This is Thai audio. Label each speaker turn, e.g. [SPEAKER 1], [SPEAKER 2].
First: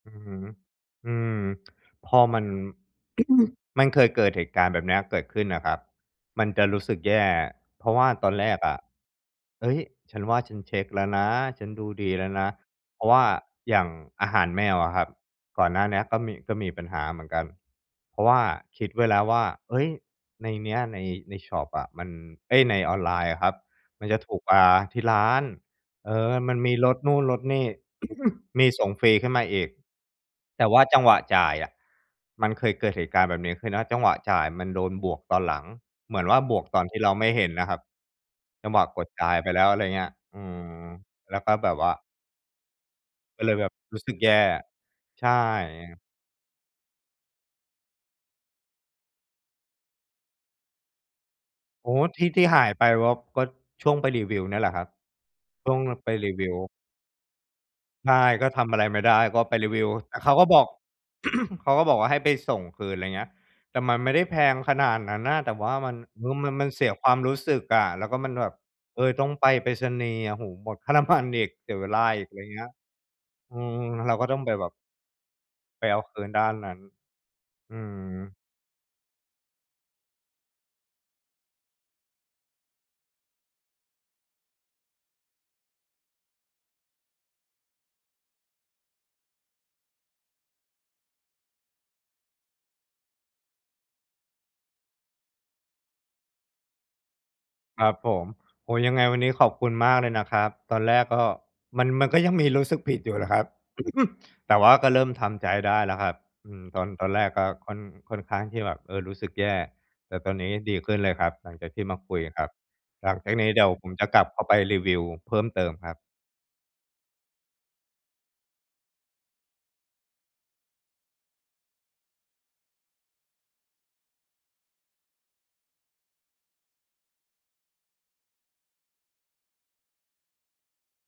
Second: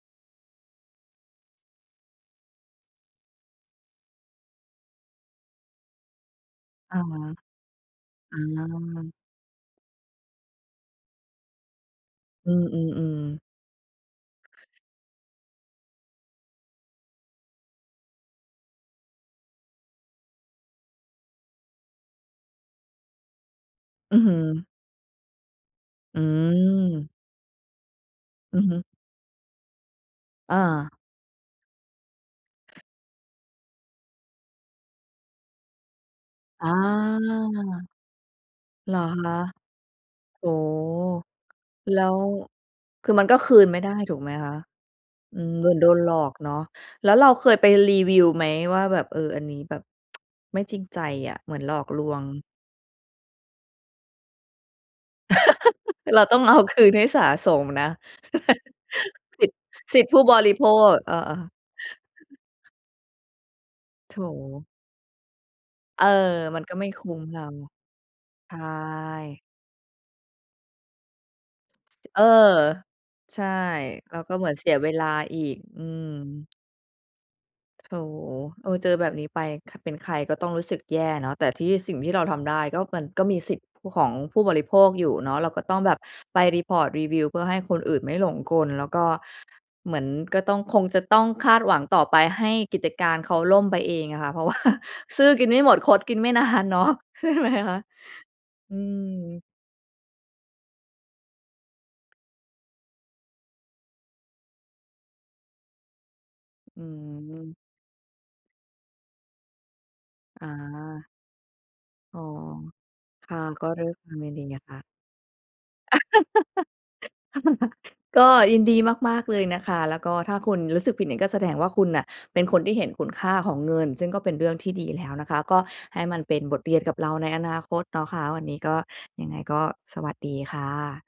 [SPEAKER 1] อือฮึ อืม พอมัน มันเคยเกิดเหตุการณ์แบบเนี้ยเกิดขึ้นอะครับ มันจะรู้ส
[SPEAKER 2] อ
[SPEAKER 1] ึก
[SPEAKER 2] า
[SPEAKER 1] แย่ เพราะว่าตอ
[SPEAKER 2] อ
[SPEAKER 1] นแรกอะ
[SPEAKER 2] า
[SPEAKER 1] "เฮ้ย ฉันว่าฉันเช็คแล้วนะ ฉันดูดีแล้วน
[SPEAKER 2] อ
[SPEAKER 1] ะ"
[SPEAKER 2] ื
[SPEAKER 1] เพราะว่
[SPEAKER 2] ม
[SPEAKER 1] า
[SPEAKER 2] ๆ ๆ
[SPEAKER 1] อย่างอาหารแมวอะครับ ก่อนหน้าเนี้ยก็มี ก็มีปัญหาเหมือนกัน เพราะว่าคิดไว้แล้วว่า เฮ้ย ในเนี้ย ใน ในชอปอะมัน เฮ้ย ในออนไลน์อะครับมัน
[SPEAKER 2] อ
[SPEAKER 1] จ
[SPEAKER 2] ื
[SPEAKER 1] ะ
[SPEAKER 2] อ
[SPEAKER 1] ถ
[SPEAKER 2] ฮ
[SPEAKER 1] ู
[SPEAKER 2] ึ
[SPEAKER 1] กกว่าที่ร้าน เอ
[SPEAKER 2] อื
[SPEAKER 1] อ มันมีลดน
[SPEAKER 2] ม
[SPEAKER 1] ู่นลดนี่
[SPEAKER 2] อื
[SPEAKER 1] ม
[SPEAKER 2] อ
[SPEAKER 1] ี
[SPEAKER 2] ฮึ
[SPEAKER 1] ส่งฟรีขึ้นมาอีก
[SPEAKER 2] อ
[SPEAKER 1] แต่ว่า
[SPEAKER 2] า
[SPEAKER 1] จังหวะจ่ายอะมันเคยเกิดเหตุการณ์แบบนี้ คือ ณ จังหวะจ่ายมันโดนบวกตอนหลัง เหมือนว่า บวก
[SPEAKER 2] อ
[SPEAKER 1] ตอนที่เราไม่เห็นน่ะครับ
[SPEAKER 2] า
[SPEAKER 1] จังหวะ
[SPEAKER 2] เหร
[SPEAKER 1] ก
[SPEAKER 2] อ
[SPEAKER 1] ดจ
[SPEAKER 2] ค
[SPEAKER 1] ่า
[SPEAKER 2] ะ?
[SPEAKER 1] ยไปแล้ว อะไรเงี้ย อ
[SPEAKER 2] โ
[SPEAKER 1] ื
[SPEAKER 2] อ้โฮ
[SPEAKER 1] ม แล้วก็แบบว่า
[SPEAKER 2] แล้ว คือมันก็
[SPEAKER 1] ก็
[SPEAKER 2] ค
[SPEAKER 1] เล
[SPEAKER 2] ื
[SPEAKER 1] ยแบ
[SPEAKER 2] น
[SPEAKER 1] บ
[SPEAKER 2] ไม่ได้
[SPEAKER 1] รู้ส
[SPEAKER 2] ถ
[SPEAKER 1] ึ
[SPEAKER 2] ู
[SPEAKER 1] ก
[SPEAKER 2] กไ
[SPEAKER 1] แ
[SPEAKER 2] ห
[SPEAKER 1] ย
[SPEAKER 2] ม
[SPEAKER 1] ่
[SPEAKER 2] คะ?
[SPEAKER 1] ใช่
[SPEAKER 2] อืม เหมือนโดนหลอกเนาะ แล้วเราเคยไปรีวิวไหม? ว่า แบบ เออ อันนี้แบบ ไม่จริงใจอะ เหมือนหลอ
[SPEAKER 1] โ
[SPEAKER 2] ก
[SPEAKER 1] อ้โ
[SPEAKER 2] ล
[SPEAKER 1] ฮ
[SPEAKER 2] ว
[SPEAKER 1] ท
[SPEAKER 2] ง
[SPEAKER 1] ี่ ที่หายไปว่า ก็ช่วงไปรีวิวเนี่ยแหละครับ ช่วงแบบไป
[SPEAKER 2] เรา
[SPEAKER 1] รี
[SPEAKER 2] ต้อ
[SPEAKER 1] ว
[SPEAKER 2] ง
[SPEAKER 1] ิ
[SPEAKER 2] เอ
[SPEAKER 1] ว
[SPEAKER 2] าคืน ให้สาสมนะ
[SPEAKER 1] ใช่ ก็ทำอะไรไม่ได้ ก็
[SPEAKER 2] สิท
[SPEAKER 1] ไปรีวิว
[SPEAKER 2] สิทธิ
[SPEAKER 1] แต
[SPEAKER 2] ผ
[SPEAKER 1] ่
[SPEAKER 2] ู้
[SPEAKER 1] เขา
[SPEAKER 2] บ
[SPEAKER 1] ก็
[SPEAKER 2] ริ
[SPEAKER 1] บ
[SPEAKER 2] โ
[SPEAKER 1] อ
[SPEAKER 2] ภ
[SPEAKER 1] ก
[SPEAKER 2] ค เออ ๆ
[SPEAKER 1] เขาก็บอกว่า ให้ไปส่งคืน ไรเงี้ย แต่มันไม่
[SPEAKER 2] โธ
[SPEAKER 1] ได้แพง
[SPEAKER 2] ่
[SPEAKER 1] ขนาดนั้นน่ะ แต่ว่ามัน
[SPEAKER 2] เออ
[SPEAKER 1] คือมัน
[SPEAKER 2] มั
[SPEAKER 1] ม
[SPEAKER 2] น
[SPEAKER 1] ัน
[SPEAKER 2] ก็
[SPEAKER 1] เ
[SPEAKER 2] ไ
[SPEAKER 1] ส
[SPEAKER 2] ม่
[SPEAKER 1] ีย
[SPEAKER 2] ค
[SPEAKER 1] ค
[SPEAKER 2] ุ
[SPEAKER 1] วา
[SPEAKER 2] ้
[SPEAKER 1] ม
[SPEAKER 2] ม
[SPEAKER 1] รู
[SPEAKER 2] เร
[SPEAKER 1] ้
[SPEAKER 2] า
[SPEAKER 1] สึกอะ แล้วก็มันแบ
[SPEAKER 2] ใช
[SPEAKER 1] บ เออ ต้อง
[SPEAKER 2] ่
[SPEAKER 1] ไปไปรษณีย์อะ โอ้โฮ หมดค่า น้ำมัน อีก เสียเวลา
[SPEAKER 2] เออ
[SPEAKER 1] อีก ไรเงี้ย
[SPEAKER 2] ใช่
[SPEAKER 1] อืม เร
[SPEAKER 2] แ
[SPEAKER 1] า
[SPEAKER 2] ล้ว
[SPEAKER 1] ก็
[SPEAKER 2] ก็
[SPEAKER 1] ต้อง
[SPEAKER 2] เห
[SPEAKER 1] ไ
[SPEAKER 2] มื
[SPEAKER 1] ป
[SPEAKER 2] อน
[SPEAKER 1] แ
[SPEAKER 2] เ
[SPEAKER 1] บ
[SPEAKER 2] สี
[SPEAKER 1] บ
[SPEAKER 2] ยเวลาอีก อื
[SPEAKER 1] ไปเอาคืนด
[SPEAKER 2] ม
[SPEAKER 1] ้านนั้น อื
[SPEAKER 2] โธ่
[SPEAKER 1] ม
[SPEAKER 2] เออ เจอแบบนี้ไป ค เป็นใครก็ต้องรู้สึกแย่เนาะ แต่ที่ สิ่งที่เราทำได้ก็ มันก็มีสิทธิผู้ ของผู้บริโภคอยู่เนาะ เราก็ต้องแบบไป report รีวิว เพื่อให้คนอื่นไม่หลงกล แล้วก็ เหมือนก็ต้อง คงจะต้องคาดหวังต่อไปให้กิจการเขาล่มไปเองอะค่ะ เพราะ ว่า ซื่อกินไม่หมดคดกินไม่ นานเนาะ ใช่ไหมคะ?
[SPEAKER 1] ครับผม โอ
[SPEAKER 2] อื
[SPEAKER 1] ้โฮ ยังไงวันนี้
[SPEAKER 2] ม
[SPEAKER 1] ขอบคุณมากเลยนะครับ ตอนแรกก็ มัน มันก็ยังมีรู้สึกผิดอยู่แหละครับ แต่ว่าก็เริ่มทำใจได้แล้วครับ อืม
[SPEAKER 2] อ
[SPEAKER 1] ต
[SPEAKER 2] ื
[SPEAKER 1] อน ตอนแรกก็
[SPEAKER 2] ม
[SPEAKER 1] ค่อน ค่อนข้างที่แบบ เออ รู้สึกแย่ แต่ตอนน
[SPEAKER 2] อ
[SPEAKER 1] ี้ดีขึ้น
[SPEAKER 2] า
[SPEAKER 1] เลยครับหลังจากที่มาค
[SPEAKER 2] อ
[SPEAKER 1] ุ
[SPEAKER 2] ๋อ
[SPEAKER 1] ยครับ หลัง
[SPEAKER 2] ค
[SPEAKER 1] จาก
[SPEAKER 2] ่ะ
[SPEAKER 1] นี้เด
[SPEAKER 2] ก
[SPEAKER 1] ี๋
[SPEAKER 2] ็
[SPEAKER 1] ยว
[SPEAKER 2] ด้
[SPEAKER 1] ผ
[SPEAKER 2] ว
[SPEAKER 1] ม
[SPEAKER 2] ย
[SPEAKER 1] จ
[SPEAKER 2] ค
[SPEAKER 1] ะ
[SPEAKER 2] วาม
[SPEAKER 1] กลั
[SPEAKER 2] ย
[SPEAKER 1] บ
[SPEAKER 2] ิน
[SPEAKER 1] เข
[SPEAKER 2] ด
[SPEAKER 1] ้
[SPEAKER 2] ี
[SPEAKER 1] า
[SPEAKER 2] เ
[SPEAKER 1] ไ
[SPEAKER 2] ล
[SPEAKER 1] ป
[SPEAKER 2] ยค
[SPEAKER 1] ร
[SPEAKER 2] ่
[SPEAKER 1] ี
[SPEAKER 2] ะ
[SPEAKER 1] วิวเพิ่มเติมคร
[SPEAKER 2] ค
[SPEAKER 1] ับ
[SPEAKER 2] ่ะ ก็ยินดีมาก ๆ เลยนะคะ แล้วก็ ถ้าคุณรู้สึกผิดเนี่ยก็แสดงว่า คุณน่ะเป็นคนที่เห็นคุณค่าของเงิน ซึ่งก็เป็นเรื่องที่ดีแล้วนะคะ ก็ให้มันเป็นบทเรียนกับเราในอนาคตเนาะคะ วันนี้ก็ ยังไงก็สวัสดีค่ะ